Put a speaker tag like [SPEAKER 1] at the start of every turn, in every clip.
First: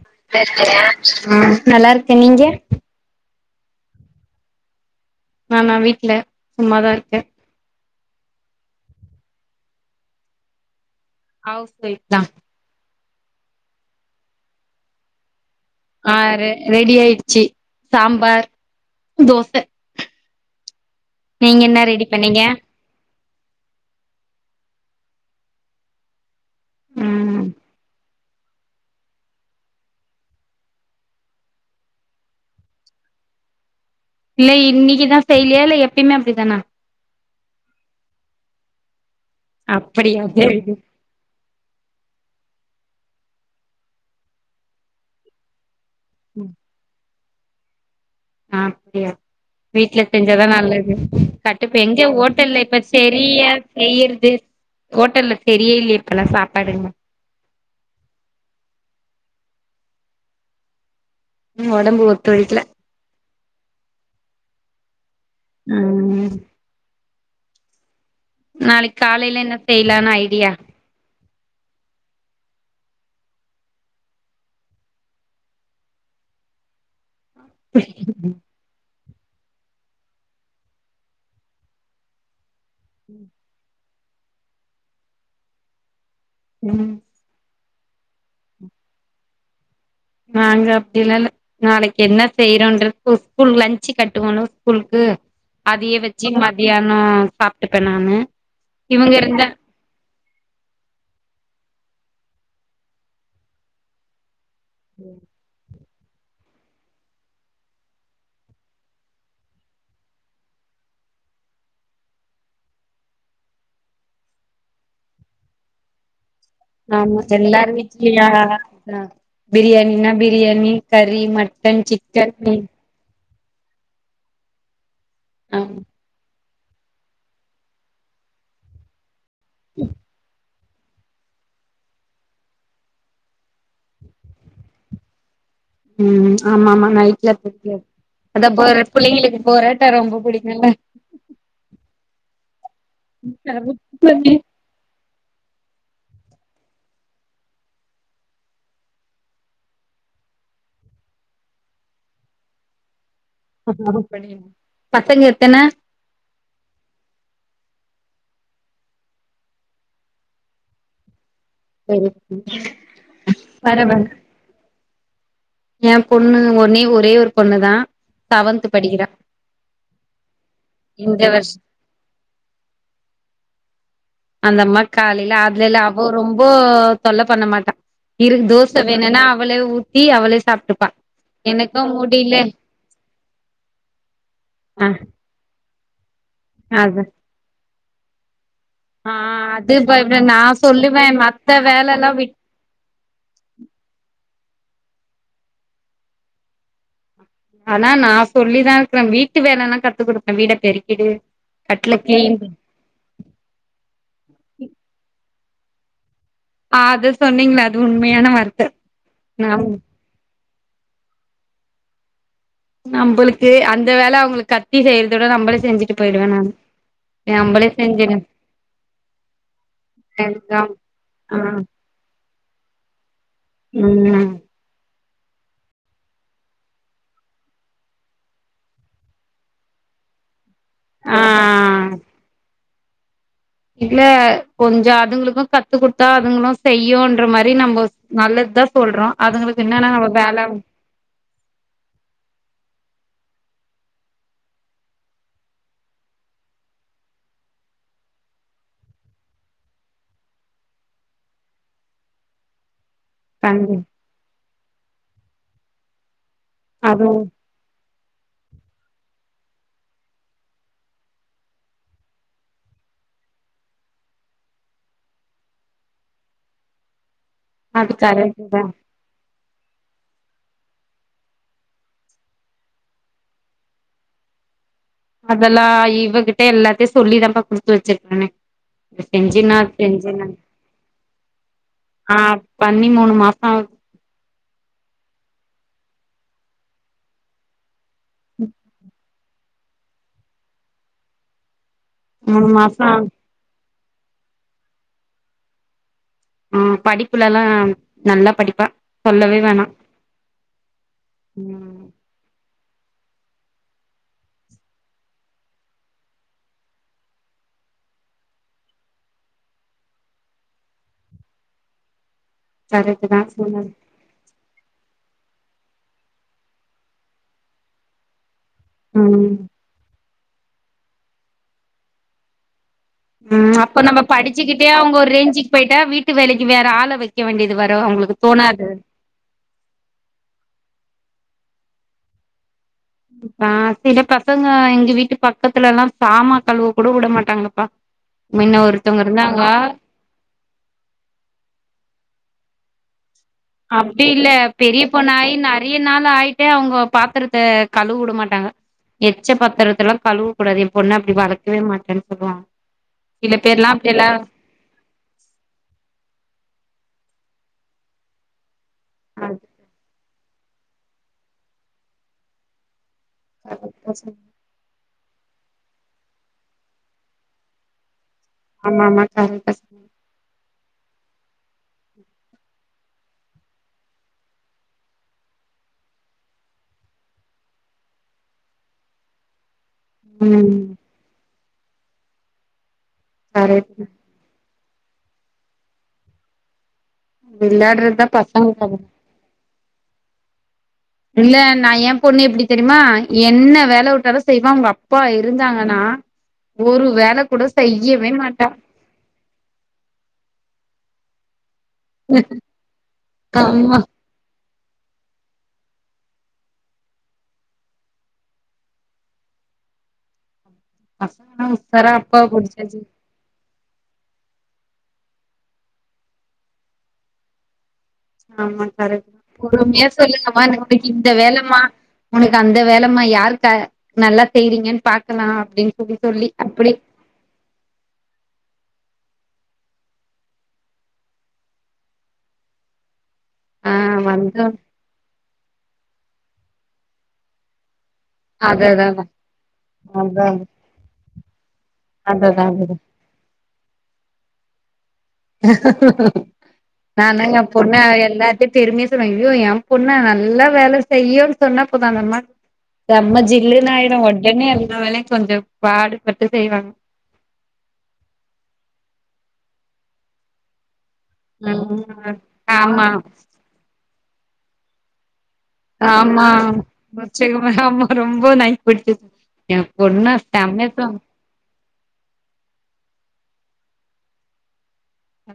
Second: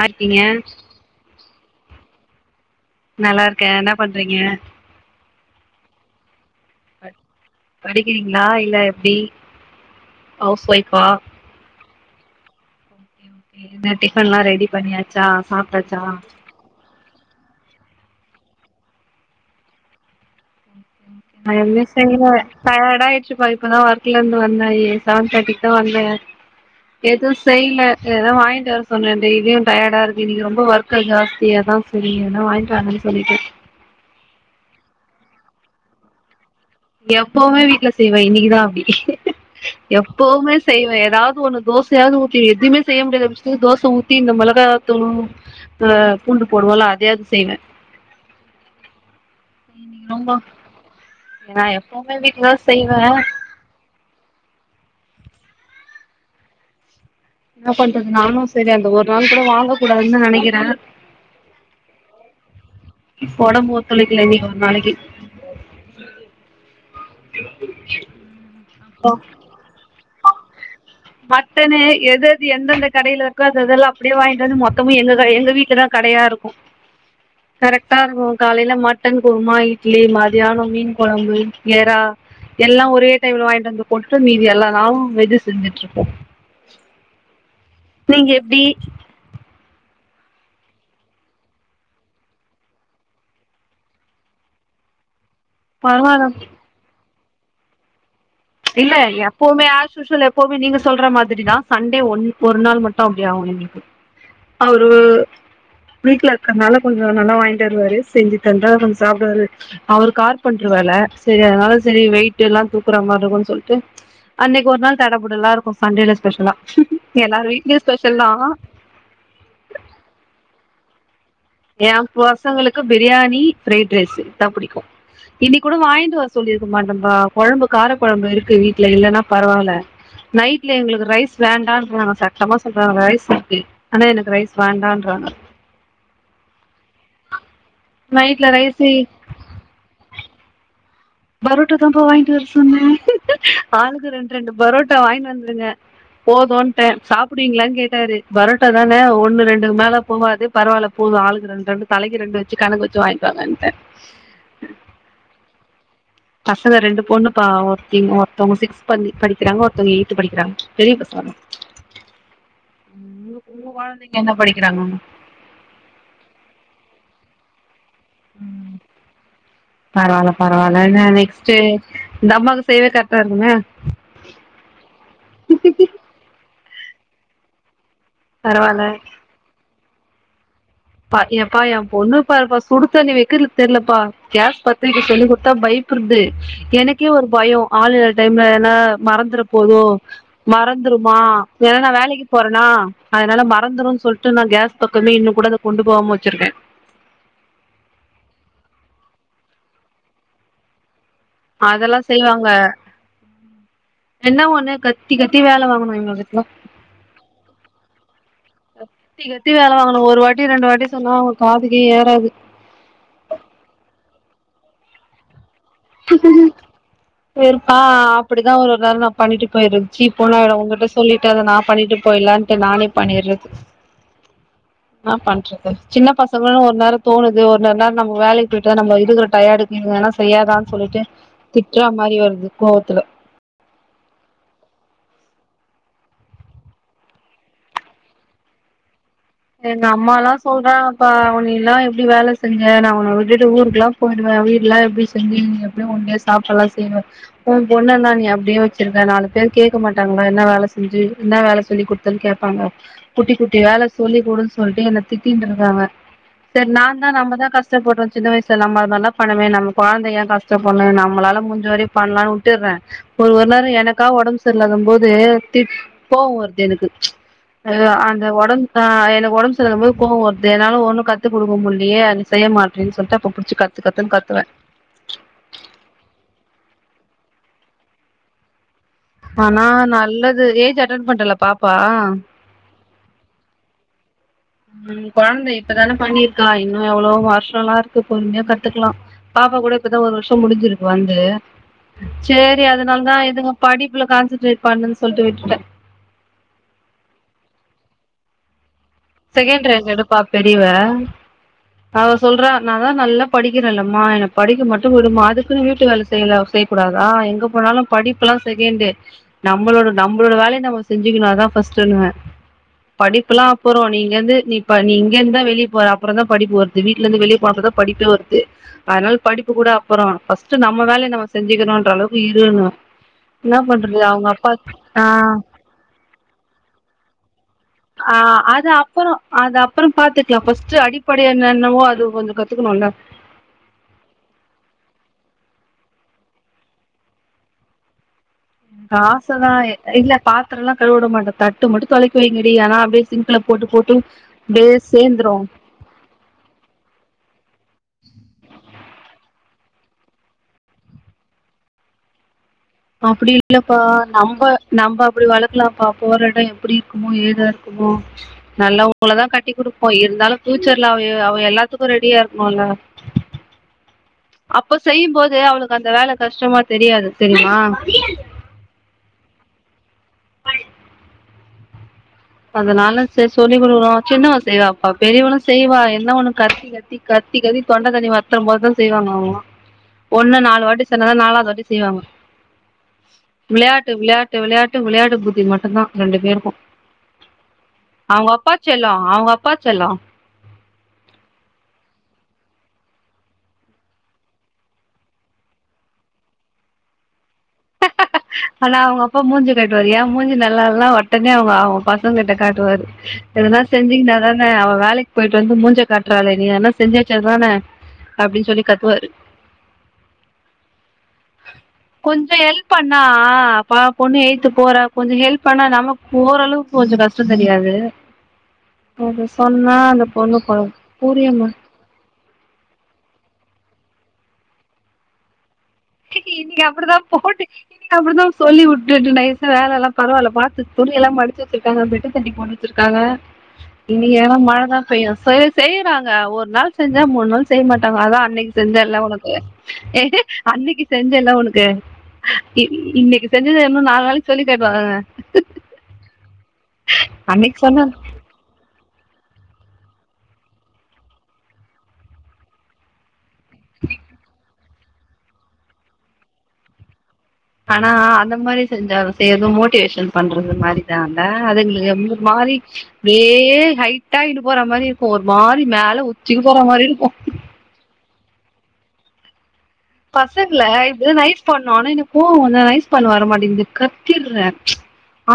[SPEAKER 1] நல்லா இருக்கீங்க
[SPEAKER 2] நல்லா இருக்கே நீங்க
[SPEAKER 1] நல்லா இருக்கே என்ன பண்றீங்க
[SPEAKER 2] நானா வீட்டுல சும்மாதா
[SPEAKER 1] ப-
[SPEAKER 2] இருக்கே
[SPEAKER 1] படிக்கிறீங்களா இல்ல எப்டி ஹவுஸ் ஒய்ஃபா
[SPEAKER 2] ஹவுஸ் ஒய்ஃப் தா
[SPEAKER 1] என்ன டிஃபன்ல்லா ரெடி பண்ணியாச்சா சா சாப்ட்டாச்சா
[SPEAKER 2] ஆ ரெடி ஆயிடுச்சு சாம்பார் தோச
[SPEAKER 1] நா
[SPEAKER 2] நீங்க என்ன
[SPEAKER 1] ஒன்னுமே
[SPEAKER 2] ரெடி
[SPEAKER 1] செய்யல
[SPEAKER 2] பண்ணீங்க
[SPEAKER 1] டயர்ட் ஆயிருச்சு ப்பதா ஒர்க்ல இருந்து வந்தே செவன் தேர்டிக்கு தா வந்தே எதுவு
[SPEAKER 2] ம்
[SPEAKER 1] செய்ல சர் அதா வாங்கிட்டு வர சொன்னே டெய்லியு டயர்டா இருக்கு இன்னைக்கு ரொம்ப ஒர்க்கு ஜாஸ்தி அதா சரி எதனா வாங்கிட்டு வாங்க சொல்லிட்டே
[SPEAKER 2] இல்ல இன்னைக்குதா செய்லயா இல்ல எப்பயுமே அப்டித்தானா
[SPEAKER 1] எப்பவுமே வீட்டுல செய்வே இன்னைக்குதா அப்டி
[SPEAKER 2] அப்படியா
[SPEAKER 1] எப்பவுமே
[SPEAKER 2] சேரி
[SPEAKER 1] செய்வே எதாவது ஒன்னு தோச சயாது ஊத்தி எதுவுமே செய்ய முடியாது அ தோசை ஊத்தி இந்த மிளகாத்தூலு அ பூண்டு போடுவோல்ல அதயாச்சு செய்வே
[SPEAKER 2] அ அப்டியா வீட்ல
[SPEAKER 1] இன்னைக்கு ரொம்ப
[SPEAKER 2] செஞ்சதா நல்லது
[SPEAKER 1] நா
[SPEAKER 2] கட்டுப்ப எங்க
[SPEAKER 1] எப்பவுமே வீட்லதா
[SPEAKER 2] ஹோட்டல்ல இப்ப
[SPEAKER 1] செய்வேன்
[SPEAKER 2] செரியா செய்யற்தே ஹோட்டல்ல செரியே இல்ல இப்பல்லா சாப்பாடுல
[SPEAKER 1] என்ன பண்றது நானு சரி அந்த ஒரு நாள் கூட வாங்க கூடாதுன்னு நெனைக்கிற
[SPEAKER 2] ம் ஒடம்பு ஒத்துழைக்ல
[SPEAKER 1] ஒடம்பு ஒத்துழைக்ல இன்னைக்கு ஒரு நாளைக்கு
[SPEAKER 2] ம்
[SPEAKER 1] [unintelligible]
[SPEAKER 2] நாளைக்கு காலையில என்ன செய்லானு ஐடியா
[SPEAKER 1] மட்டன்னு எது எது எந்தெந்த கடைல இருக்கோ அது இதெல்லா அப்டியே வாங்கிட்டு வந் மொத்தமு எங்க கடை எங்க வீட்லதா கடையா இருக்கும்
[SPEAKER 2] [inaudible]
[SPEAKER 1] கரெக்ட்டா இருக்கோ காலைல மாட் மட்டன் குருமா இட்லி மதியானம் மீன் கொழம்பு எறா எல்லா ஒரே டைம்ல வாய்ங்ட்டு வந்து பொட்டு மீதி எல்லா நாளு வெது செஞ்சுட்ருப்போ
[SPEAKER 2] ம்
[SPEAKER 1] நீங்க எப்டி
[SPEAKER 2] நாங்க அப்டில்லால்லே நாளைக்கு என்ன செய்றோன்றது ஸ்கூல் லன்சு கட்டுவணு ஸ்கூல்க்கு அதையே
[SPEAKER 1] பரவால்ல
[SPEAKER 2] வெச்சு மதியானோ சாப்ட்டுப்ப நானு
[SPEAKER 1] இல்ல
[SPEAKER 2] இவங்க இருந்தா
[SPEAKER 1] எப்பவுமே ஆஷ்யூஸ்வலு இப்போவே நீங்க சொல்ற மாதிரிதா சண்டே ஒன்னு ஒரு நாள் மட்டு அப்டி ஆவோ எங்ளுக்கு அவுரு வீட்ல இருக்கற்னால கொஞ்சோ நல்லா வாய்ங்ட்டு வருவாரு செஞ்சு தந்தா கொஞ்சோ சாப்டுவாரு அவுரு கார்பன்ட்ரு வேல செரி அதனால செரி வெயிட்டு எல்லா தூக்குறா மார் இருக்கும்னு சொல்ட்டு அன்னைக்கு ஒரு நாள் தட புடலா இருக்கும் சண்டேல ஸ்பெஷலா
[SPEAKER 2] ஆமா
[SPEAKER 1] எல்லாரு
[SPEAKER 2] எல்லார்
[SPEAKER 1] வீட்லயு ஸ்பெஷல்
[SPEAKER 2] வீட்லில்லோ
[SPEAKER 1] தா
[SPEAKER 2] அ பிரியாணினா பிரியாணி கறி மட்
[SPEAKER 1] என் பசங்களுக்கு பிரியாணி ஃப்ரைட் ரைஸ் இத்தா புடிக்கோ
[SPEAKER 2] ஆ
[SPEAKER 1] இனிக் கூட வாய்ங்ட் வர் சொல்லியிருக்க மாட்டம்பா கொழம்பு கார கொழம்பு இருக்கு வீட்ல இல்லன்னா பரவால்ல நைட் இல்ல எங்குளுக்கு ரைஸ் வேண்டான்றாங்க சட்டமா சொல்றாங்க ரைஸ் இருக்கு ஆனா எனக்கு ரைஸ் வேண்டான்றாங்க
[SPEAKER 2] ம் ஆமா ஆமா நைட்ல தெரியாது
[SPEAKER 1] நைட்ல
[SPEAKER 2] அதா
[SPEAKER 1] ரைஸ்
[SPEAKER 2] போரட் புள்ளைங்ளுக்கு போரட் டா ரொம்ப புடிக்கும்ல்ல
[SPEAKER 1] பரோட்டா தான்ப்பா வாய்ங்ட்டு வர சொன்ன ஆளுக்கு ரெண்ட் ரெண்ட் டு பரோட்டா வாய்ங்ன் வந்துருங்க போதுன்ட்ட சாப்டுவீங்களான் கேட்டாரு பரோட்டா தான ஒன்னு ரெண்டுக் மேல போவாது பரவால்ல போது ஆளுக்கு ரெண் ரெண்டு தலைக்கு ரெண்டு வச்சு கணக்கு வச்சு வாய்ங்ட்
[SPEAKER 2] பசங்க எத்தன
[SPEAKER 1] பசங்க ரெண்டு பொண்ணுப்பா ஒருத்தி ஒருத்தவங்க சிக்ஸ் படிக் படிக்குறாங்க ஒருத்தவங்க எயித் படிக்குறாங்க பெரிய பசங்கதா உங் உங்க கொழந்தைங்க என்ன படிக்குறாங்க
[SPEAKER 2] என் பொண்ணு ஒன்னே ஒரே ஒரு பொண்ணுதா
[SPEAKER 1] ம் பரவால பரவால ஏன்னா
[SPEAKER 2] இந்த வருஷ
[SPEAKER 1] நெக்ஸ்ட்டே இந்த அம்மாக்கு செய்யவே கரெக்ட்டா இருக்குமே
[SPEAKER 2] அந்த அம்மாக் காலைல அதுலல்லா அவோ ரொம்போ தொல்ல பண்ண மாட்டா இருக் தோச
[SPEAKER 1] பரவால்ல
[SPEAKER 2] வேணுன்னா அவளே ஊத்தி அவளே சாப்ட்டுப்பா
[SPEAKER 1] பா ஏப்பா
[SPEAKER 2] எனக்கு
[SPEAKER 1] என் பொண்ணு
[SPEAKER 2] முடில
[SPEAKER 1] பாருப்பா சுடு தண்ணி வெக்கர்ல தெர்லப்பா கேஸ் பத்த
[SPEAKER 2] ஆ
[SPEAKER 1] வெக்க சொல்லி குத்தா பைப் ருது
[SPEAKER 2] அது
[SPEAKER 1] எனக்கே ஒரு பயோ ஆளுல்ல டைம்ல ஏன்னா
[SPEAKER 2] ஆ
[SPEAKER 1] மறந்துற
[SPEAKER 2] அது
[SPEAKER 1] போதோ
[SPEAKER 2] பயப்பட நா சொல்லுவே
[SPEAKER 1] மறந்துருமா
[SPEAKER 2] மத்த
[SPEAKER 1] ஏன்னா நா
[SPEAKER 2] வேலல்லா
[SPEAKER 1] வேலைக்கு
[SPEAKER 2] விட்
[SPEAKER 1] போற னா அதனால மறந்துரும் சொல்ட்டு நா கேஸ் பக்கமே இன்னு கூட அத கொண்டு போவாம் வச்சிருக்க
[SPEAKER 2] ஆனா நா சொல்லிதா இருக்குறே வீட்டு வேலல்லா கத்து குடுப்பே வீட பெருக்கிடு கட்ல
[SPEAKER 1] அதெல்லா
[SPEAKER 2] கிளீன்
[SPEAKER 1] செய்வாங்க
[SPEAKER 2] பண்
[SPEAKER 1] என்ன ஒண்ணு கத்தி கத்தி வேல வாங்கணு இவுங்க கிட்
[SPEAKER 2] அது சொன்னீங்ள அது உண்மையான வார்த்த
[SPEAKER 1] கத்தி
[SPEAKER 2] நா
[SPEAKER 1] கத்தி வேல வாங்கணு ஒரு வாட்டி ரெண்டு வாட்டி சொன்னா அவுங்க காதுக்கே ஏறாது
[SPEAKER 2] நம்பளுக்கு அந்த வேல அவுங்களுக் கத்தி செய்யறதோட நம்பளே செஞ்சுட்டு போயிடுவே நானு நம்பளே
[SPEAKER 1] போயிருப்பா
[SPEAKER 2] செஞ்சிரு
[SPEAKER 1] அப்டிதா ஒரு நாள் நா பண்ணிட்டு போயிறது சீ போனு ஆயிடு உங்கள்ட்ட ஸ் சொல்லிட்டு
[SPEAKER 2] ஆ
[SPEAKER 1] அத நா பண்ணிட்டு போய்லான்ட்டு நானே பண்ணிட்றது
[SPEAKER 2] ம்
[SPEAKER 1] என்ன பண்றது சின்ன பசங்கனு ஒரு நேர தோனுது ஒரு நர நேர நம்ப வேலைக்கு போயிட்டா நம்ப இருக்குற டயர்டு இங்க வேனா செய்யாதான்னு சொல்லிட்டு
[SPEAKER 2] ஆ
[SPEAKER 1] திட்ற மாரி வருது கோவத்துல
[SPEAKER 2] இல்ல கொஞ்சோ அதுங்களுக்கு கத்து குடுத்தா அதுங்களு செய்யுன்ற மாரி நம்போ நல்லது தா சொல்றோ அதுங்களுக்கு என்னன்னா நம்ப வேல
[SPEAKER 1] பா அவனில்லா எப்டி வேல செஞ்ச நா உன்ன விட்டுட்டு ஊருக்குல்லா போயிடுவே வீடுலா எப்டி செஞ்ச நீ எப்டி ஒன்டியா ஸ் சாப்பாட்லா செய்னு உ பொண்ண நா நீ எப்டி வச்சிருக்க நாலு பேர் கேக்க மாட்டாங்களா என்ன வேல செஞ்சு என்ன வேல சொல்லி கொடு தன்னு கேப்பாங்க குட்டி குட்டி
[SPEAKER 2] தங்கி
[SPEAKER 1] வேல சொல்லி குடுன் சொல்லிட்டு என்ன திட்டின்ட்டு இருக்காங்க சேரி நா
[SPEAKER 2] அது
[SPEAKER 1] தா நம்பதா கஷ் கஷ்டப்பட்றோ சின்ன வயசுலலாம நல்லா பண்ணமே நம்ம கொழந்தைங்க கஷ்டப்பண்ணு நம்மளால முஞ்ச வரயு பண்ணலானு வுட்டுறே ஒரு ஒரு நேர எனக்கா ஒடம்பு சரி இல்லாத போது திட் கோப வர்து எனக்கு அ
[SPEAKER 2] அது
[SPEAKER 1] அந்த
[SPEAKER 2] கரெக்ட்டு தா
[SPEAKER 1] ஒடம் ஆ எனக்கு ஒடம்பு சரி இல்லாம்போது கோவ வருது என்னால ஒன்னு கத்து குடுக்க முடிலயே அது செய்ய மாட்றினு சொல்லிட்டு அப்ப புடிச்சு க கத்து கத்துன் கத்துவே
[SPEAKER 2] அதெல்லா இவகிட்ட எல்லாத்தையு சொல்லி தான்பா குடுத்து வச்சிருக்கேனே
[SPEAKER 1] ஆனா நல்லது ஏஜ் அட்டன் பண்டாலா பாப்பா
[SPEAKER 2] ஆ பண்ணி மூணு மாச ஆவுது
[SPEAKER 1] ம் கொழந்த இப்பதான பண்ணிருக்கா இன்னு எவ்ளோ வருஷோல்லா இருக்கு பொறுமையா கத்துக்கலா பாப்பா கூட இப்பதா ஒரு வருஷோ முடிஞ்சிருக்கு வந்து
[SPEAKER 2] மூணு
[SPEAKER 1] சேரி
[SPEAKER 2] மாசோ
[SPEAKER 1] அதுனால தா எதுவு படிப்புல கான்சன்ட்ரேட் பண்ணுன்னு சொல்ட்டு விட்டுட்டே
[SPEAKER 2] ம் படிப்புலல்லா நல்லா படிப்பா சொல்லவே வேணா
[SPEAKER 1] செகண்ட் ரேங்க் எடுப்பா பெரியவ
[SPEAKER 2] ம்
[SPEAKER 1] அவ சொல்றா நா தா நல்லா படிக்கிறேலம்மா என படிக்க மட்டு விடுமா அதுக்குன்னு வீட்டு வேல செய்யல செ கூடாதா எங்க போனாலு படிப்புல்லா செகண்டு நம்மளோட நம்மளோட வேலய நம்ம செஞ்சுக்குனாதா ஃபஸ்டுனுவே
[SPEAKER 2] கரெக்ட்டு தா
[SPEAKER 1] படிப்புல்லா
[SPEAKER 2] சொன்னது
[SPEAKER 1] போ நீ இங்கருந்து நீ ப நீ இங்கிருந் தா வெளிய போற அப்புற தா படிப்பு வருது வீட்ல இருந்து வெளிய போனப்பறோதா படிப்பே வருது அதனால
[SPEAKER 2] ம்
[SPEAKER 1] படிப்பு கூட அப்பறோ ஃபர்ஸ்ட் நம்ம வேலய நம்ம செஞ்சுக்கிறோன்ற அ ளவுக்கு இருனுவே
[SPEAKER 2] ம் அப்ப நம்ப படிச்சுக்கிட்டே அவுங்க
[SPEAKER 1] ஆ
[SPEAKER 2] ஒரு ரேஞ்சு போயிட்டா வீட்டு வேலைக்கு வேற ஆள வைக்க வேண்டியது வரு அவுங்களுக்கு தோணாது
[SPEAKER 1] அப்புற அது அப்புற பாத்துக்கலா ஃபர்ஸ்ட் அடிப்படை என்னென்னவோ அது கொஞ்சோ கத்துக்கணுல
[SPEAKER 2] அ சில பசங்க எங்க வீட்டு பக்கத்துல எல்லா சாமா கழுவ கூட விட மாட்டாங்கப்பா மின்ன ஒருத்தவங்க இருந்தாங்க
[SPEAKER 1] காசதா இல்ல பாத் த்தரல்லா கழுவ விட மாட்டே தட்டு மட்டு தொலக்கி வைங்க டி ஆனா அப்டி சின்க்ல போட்டு போட்டு அப்டியே சேந்துரு
[SPEAKER 2] நிறைய நாள் ஆயிட்டே அவுங்க பாத்திரத்த கழுவ விட மாட்டாங்க எச்ச பத்திரத்த எல்லா கழுவ கூடாது என் பொண்ண அப்டி வளக்கவே மாட்டேன்னு சொல்லுவாங்க
[SPEAKER 1] அப்டி
[SPEAKER 2] சில பேர்லா
[SPEAKER 1] இல்லப்பா
[SPEAKER 2] அப்டி எல்லா
[SPEAKER 1] நம்ப நம்ப அப்டி வளக்கலாம்ப்பா போற எட எப்டி இருக்குமோ ஏதா இருக்குமோ நல்லவங்களதா கட்டி குடுப்போ இருந்தாலு ஃபியூச்சர்ல அவ அவ எல்லாத்துக்கு ரெடியா இருக்ணுல்ல
[SPEAKER 2] பாப்போ [unintelligible]
[SPEAKER 1] அப்ப செய்யுபோது அவளுக்கு அந்த வேல கஷ்டமா தெரியாது தெரிமா
[SPEAKER 2] ஆமா ஆமா கரெக்டு
[SPEAKER 1] அதனால செர் சொல்லி் குடுக்றோ சின்னவ செய்வாப்பா பெரியவளு செய்வா என்னா ஒன்னு கத்தி கத்தி கத்தி கத்தி தொண்ட தண்ணி வத்துரு போதுதா செய்வாங்க அவங்கள்லா ஒன்ன
[SPEAKER 2] ம்
[SPEAKER 1] நாலு வாட்டி சென்னதா நாலாவது வாட்டி செய்வாங்க
[SPEAKER 2] கரெக்ட்
[SPEAKER 1] விளாட்டு விளா விளாட்டு விளாட்டு புத்தி மட்டுதா ரெண்டு பேருக்கு
[SPEAKER 2] விளாட்றது
[SPEAKER 1] அவங்க அப்பா செல்ல அவங்க அப்பா செல்ல
[SPEAKER 2] இல்ல நா ஏன் பொண்ணு எப்டி தெரியுமா என்ன வேல உட்டாலு செய்வா அவங்க அப்பா இருந்தாங்கனா ஒரு வேல கூட செய்யவே மாட்டா
[SPEAKER 1] ஆனா அவங்க அப்ப மூஞ்ச காட்டுவாரு ஏன் மூஞ்சு நல்லா இல்லனா ஒட்டனே அவ ஆவு பசங்க கிட்ட காட்டுவாரு எதனா
[SPEAKER 2] ஆமா
[SPEAKER 1] செஞ்சீங்னா அதானே அவ வேலைக்கு போயிட்டு வந்து மூஞ்ச காட்டுறாளே நீ எதனா செஞ்சுவச்சாதான அப்டின் சொல்லி கத்துவாரு
[SPEAKER 2] அஸ்வினாஸ் சரா அப்ப
[SPEAKER 1] கொஞ்சோ ஹெல்ப் பண்ணா பாவ பொண்ணு எயித்து போற கொஞ்சோ ஹெல்ப் பண்ணா நமக்கு ஓர் அளவுக்கு கொஞ்சோ கஷ்ட தெரியாது
[SPEAKER 2] ஆமா கரெக்ட்
[SPEAKER 1] அத சொன்னா
[SPEAKER 2] பொறுமையா
[SPEAKER 1] அந்த பொண்ணு
[SPEAKER 2] சொல்லுங்கமா
[SPEAKER 1] கொ
[SPEAKER 2] நாளைக்கு இந்த
[SPEAKER 1] புரிய
[SPEAKER 2] வேலமா உனக்கு அந்த வேலைமா யாருக்காக நல்லா செய்றீங்கன் பாக்கலா அப்டின்
[SPEAKER 1] இன்னக்கி அப்டிதா போட்டி அப்டிதா சொல்லி உட்டுட்டு நைசா வேல எல்லா பரவால்ல பாத்து துணி எல்லா மடிச்சு வச்சிருக்காங்க அப்டின்ட்டு பெட்டு துணி போட்ல இருக்காங்க
[SPEAKER 2] ஆ
[SPEAKER 1] இன்னைக்கு ஏன்னா
[SPEAKER 2] வந்து
[SPEAKER 1] மழதா பெய்யு ச செய்றாங்க ஒரு நாள் செஞ்சா மூணு நாள் செய்ய மாட்டாங்க அதா அன்னைக்கு
[SPEAKER 2] அததா
[SPEAKER 1] செஞ்சல்ல உனக்கு
[SPEAKER 2] அதா
[SPEAKER 1] அன்னைக்கு செஞ்சல்ல உனக்கு
[SPEAKER 2] அததா அததா
[SPEAKER 1] இன்னைக்கு செஞ்சத இன்னு நாலு நாளைக்கு சொல்லி காட்டுவாங்கங்க
[SPEAKER 2] நானா ஏன்
[SPEAKER 1] அன்னைக்கு
[SPEAKER 2] பொண்ண
[SPEAKER 1] சொன்ன
[SPEAKER 2] எல்லா பெருமையா சொல்லுவ ஐயோ என் பொண்ணா நல்லா வேல செய்யுன் சொன்னா போது அந்தம்மாக்கு செம்ம ஜில்லுனு ஆயிடு உடனே எல்லாவேலையு கொஞ்சோ பாடுபட்டு செய்வாங்க
[SPEAKER 1] ஆனா அந்த மாரி செஞ்சாலு செய்யறது மோட்டிவேஷன் பண்றது மாரி தான்ந்தா
[SPEAKER 2] ம்
[SPEAKER 1] அதுங்களுக்கு மாரி
[SPEAKER 2] ஆமா
[SPEAKER 1] அப்டியே ஹைட்டாயிட்டே போற மாரி இருக்கு ஒரு மாரி மேல
[SPEAKER 2] ஆமா
[SPEAKER 1] உச்சிக்கு போற மாரி இருக்கு
[SPEAKER 2] உச்சகமா ஆமா ரொம்ப நைன்த் படிச்சது ஏ
[SPEAKER 1] பசங்கள இப்டிதா நைஸ் பண்ணு ஆனா எனக்கு கோவ வந்து நைஸ் பண்ண வர மாட்டேங்குது கத்திட்ற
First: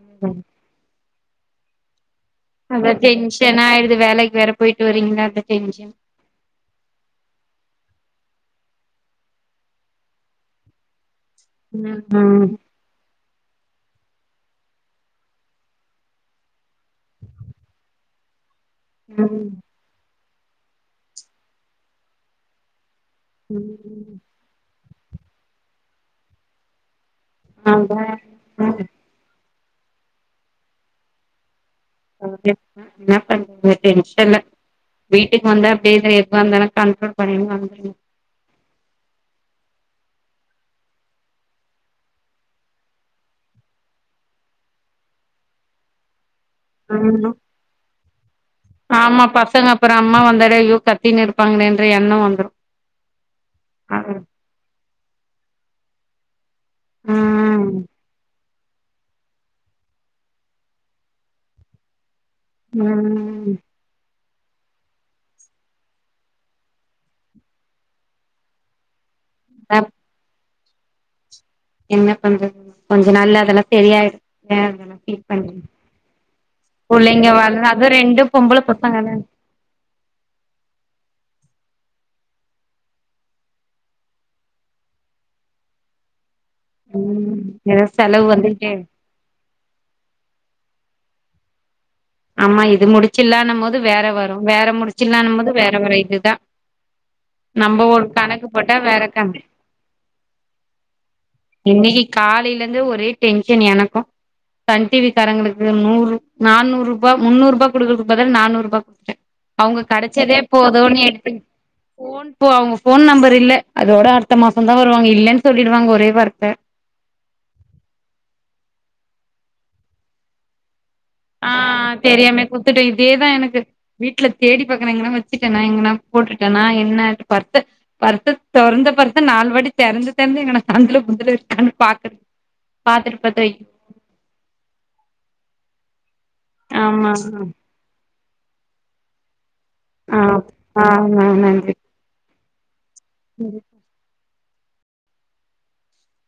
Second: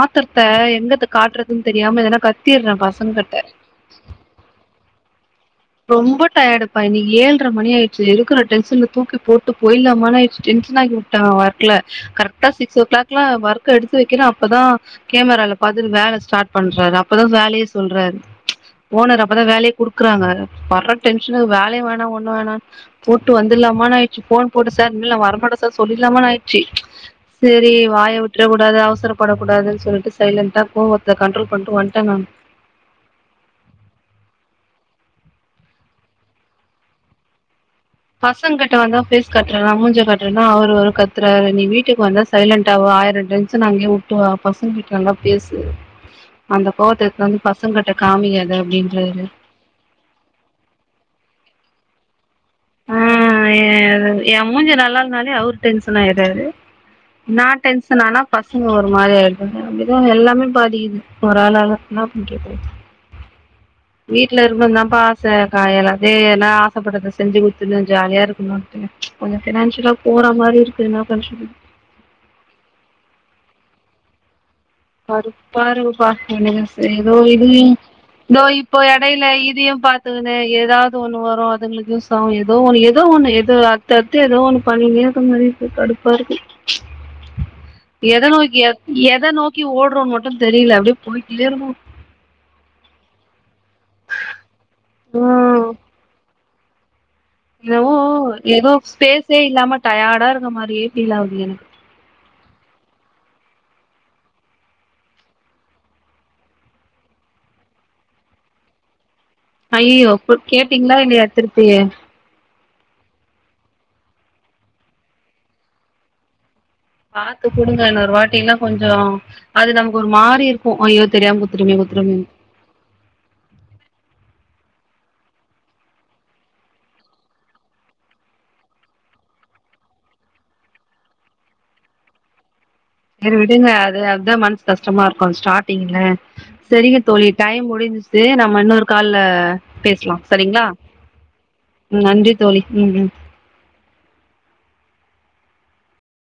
[SPEAKER 1] ஆத்ரத்த
[SPEAKER 2] சவுண்ட்
[SPEAKER 1] எங்க இருந்து காட்டுறதுன் தெரியாம எதனா கத்திடுறேன்
[SPEAKER 2] அதா
[SPEAKER 1] பசங்ககிட்ட
[SPEAKER 2] டென்ஷன் ஆயிடுது வேலைக்கு வேற போய்ட்டு வரீங்களா அந்த டென்ஷன்
[SPEAKER 1] ரொம்ப டயட்ப்பா இனிக் ஏழ்ர மணி ஆயிடுச்சு இருக்கிற டென்சன்ல தூக்கி போட்டு போய்லாமான் ஆய்டுச்சு டென்ஷன் ஆய்கிற டாவாக்ல
[SPEAKER 2] ம்
[SPEAKER 1] கரெக்டா சிக்ஸ் ஓ கிளாக்லா ஒர்க் எடுத்து வைக்குற அப்பதா கேமரால பாத்துட்டு வேலை ஸ்டார்ட் பண்றாரு அப்பதா வேலையே சொல்றாரு ஓனர் அப்பதா வேலையே குடுக்குறாங்க வர்ற டென்ஷனுக்கு வேலையு வேணா ஒன்னு வேணா போட்டு வந்துலாமான் ஆய்ச்சு ஃபோன் போட்டு சார் உள்ள வரமாட்ட சார் சொல்லிட்லாமான் ஆய்ச்சு செரி
[SPEAKER 2] அதா
[SPEAKER 1] வாய விட்டுறக் கூடாது அவசரப்படக் கூடாதுன் சொல்ட்டு சைலண்டா கோவத்த கண்ட்ரோல் பண்ட்டு வந்டங்க
[SPEAKER 2] [unintelligible] வீட்டுக்கு வந்து அப்படியே எதுவா இருந்தாலு கண்ட்டோல் பண்ண [unintelligible]
[SPEAKER 1] பசங்க கிட்ட வந்தா ஃபேஸ் கட்றனா மூஞ்ச கட்றனா அவரு ஒரு கத்துறாரு நீ வீட்டுக்கு வந்தா சைலண்ட்டா வா ஆயிர டென்சன் அங்கேயே விட்டுவா பசங்க கிட்ட நல்லா பேசு அந்த கோவத்த எத்துனு
[SPEAKER 2] ம்
[SPEAKER 1] வந்து பசங்க கிட்ட காமிகாத
[SPEAKER 2] ஆமா
[SPEAKER 1] அப்டின்றாரு
[SPEAKER 2] பசங்க அப்றோ அம்மா வந்தாலே ஐய்யோ கத்தினு இருப்பாங்கலேன்ற எண்ணோ வந்துரு
[SPEAKER 1] ஆ ஏ மூஞ்சி நல்லா இல்லனாலே அவரு டென்ஷன் ஆயிறாது நா
[SPEAKER 2] ம்
[SPEAKER 1] டென்ஷன் ஆனா பஸ் ஒரு மாரி ஆயிறாங்க அப்டிதா எல்லாமே பாதிக்குது ஒரு ஆளாள என்னா பண்றது
[SPEAKER 2] ம்
[SPEAKER 1] வீட்ல இருக்கனுதாப்பா ஆச காயல்ல அதே எல்லா ஆசப்பட்டத செஞ்சு குடுத்துட்டு ஜாலியா இருக்கணுட்டு கொஞ்சோ
[SPEAKER 2] அப்
[SPEAKER 1] பினான்ஷியலா போற மாரி இருக்குது என்ன பண்றது
[SPEAKER 2] என்ன பண்றது கொஞ்ச நாள்ல அதெல்லாம் செரியாயிடு
[SPEAKER 1] பருப்பாரு பா ஏதோ
[SPEAKER 2] புள்ளைங்க
[SPEAKER 1] இது
[SPEAKER 2] வள அது ரெண்டு
[SPEAKER 1] இதோ
[SPEAKER 2] பொம்பள
[SPEAKER 1] இப்போ
[SPEAKER 2] பசங்க தா
[SPEAKER 1] எடையில இதையு ப [unintelligible] ஏதாவது ஒண்ணு வரு அதுங்களுக்கு [unintelligible] ஏதோ ஒண்ணு ஏதோ ஒண்ணு ஏதோ அடுத் து ஏதோ ஒண்ணு பண்ணீகினே இருக்க மாரி இருக்கு கடுப்பா இருக்கு
[SPEAKER 2] ம் ஏதோ
[SPEAKER 1] எத
[SPEAKER 2] செலவு
[SPEAKER 1] நோக்கிய
[SPEAKER 2] வந்துகிட்டே
[SPEAKER 1] எத நோக் க ஓட்றோனு மட்டு தெரில அப்டியே போயிட்டே இருக்கோ
[SPEAKER 2] ஆமா இது முடிச்சலானு போது வேற வரு வேற முடிச்சலானு போது
[SPEAKER 1] ம்
[SPEAKER 2] வேற வரு இதுதா நம்ம
[SPEAKER 1] எனவோ
[SPEAKER 2] ஒரு கணக்கு
[SPEAKER 1] ஏதோ
[SPEAKER 2] போட்டா வேற
[SPEAKER 1] ஸ்பேஸே
[SPEAKER 2] கணக்கு
[SPEAKER 1] இல்லாம டயர்டா இருக்க மாரியே ஃபீல் ஆவுது எனக்கு
[SPEAKER 2] காலிலேருந்தே ஒரே டென்ஷன் எனக்கு சன் டிவி காரங்களுக்கு நூறு நானூறு முன்னூரூபா குடுக்கறகு பதிலா நானூரூபா குடுத்திட்டே அவங்க
[SPEAKER 1] ஐயயோ இப்ப
[SPEAKER 2] கெடச்சதே
[SPEAKER 1] கேட்டீங்களா
[SPEAKER 2] போதுன்னு
[SPEAKER 1] இல்லையா
[SPEAKER 2] எடுத்துக்
[SPEAKER 1] திருப்பி
[SPEAKER 2] ஃபோன் இப்போ அவங்க ஃபோன் நம்பர் இல்ல அதோட அடுத்த மாசந்தா வருவாங்க இல்லன்னு சொல்லிடுவாங்க ஒரே வார்த்த
[SPEAKER 1] பாத்து குடுங்க இன்னொரு வாட்டியில்லா கொஞ்சோ அது நமக்கு ஒரு மாறி இருக் ஐய்யோ தெரிய குத்திட்டமே குத்திட்டமே
[SPEAKER 2] ட்ட இதேதா எனக்கு வீட்ல தேடி பாக்கனு எங்கன்னா வெச்சிட்டேனா எங்கன்னா போட்டுட்டேனா [unintelligible] பர்ஸ்ச தொறந்த பர்ஸ்ச நாலு வாட்டி தெரந்நு தெறந்து எங்கனா சந்தில பொந்துல இருக்கான்னு பாக்குற
[SPEAKER 1] செரி விடுங்க அது அதுதா மனசு கஷ்டமா இருக்கு ஸ்டார்ட்டிங்ல செரிங்க
[SPEAKER 2] ஆமா
[SPEAKER 1] தோழி டைம் முடிஞ்சச்ச [unintelligible] நம்ம இன்னொரு கால்ல பேசலா
[SPEAKER 2] ஆமா
[SPEAKER 1] செரிங்ளா
[SPEAKER 2] ஆ
[SPEAKER 1] நன்றி தோழி ம் ம்
[SPEAKER 2] செரி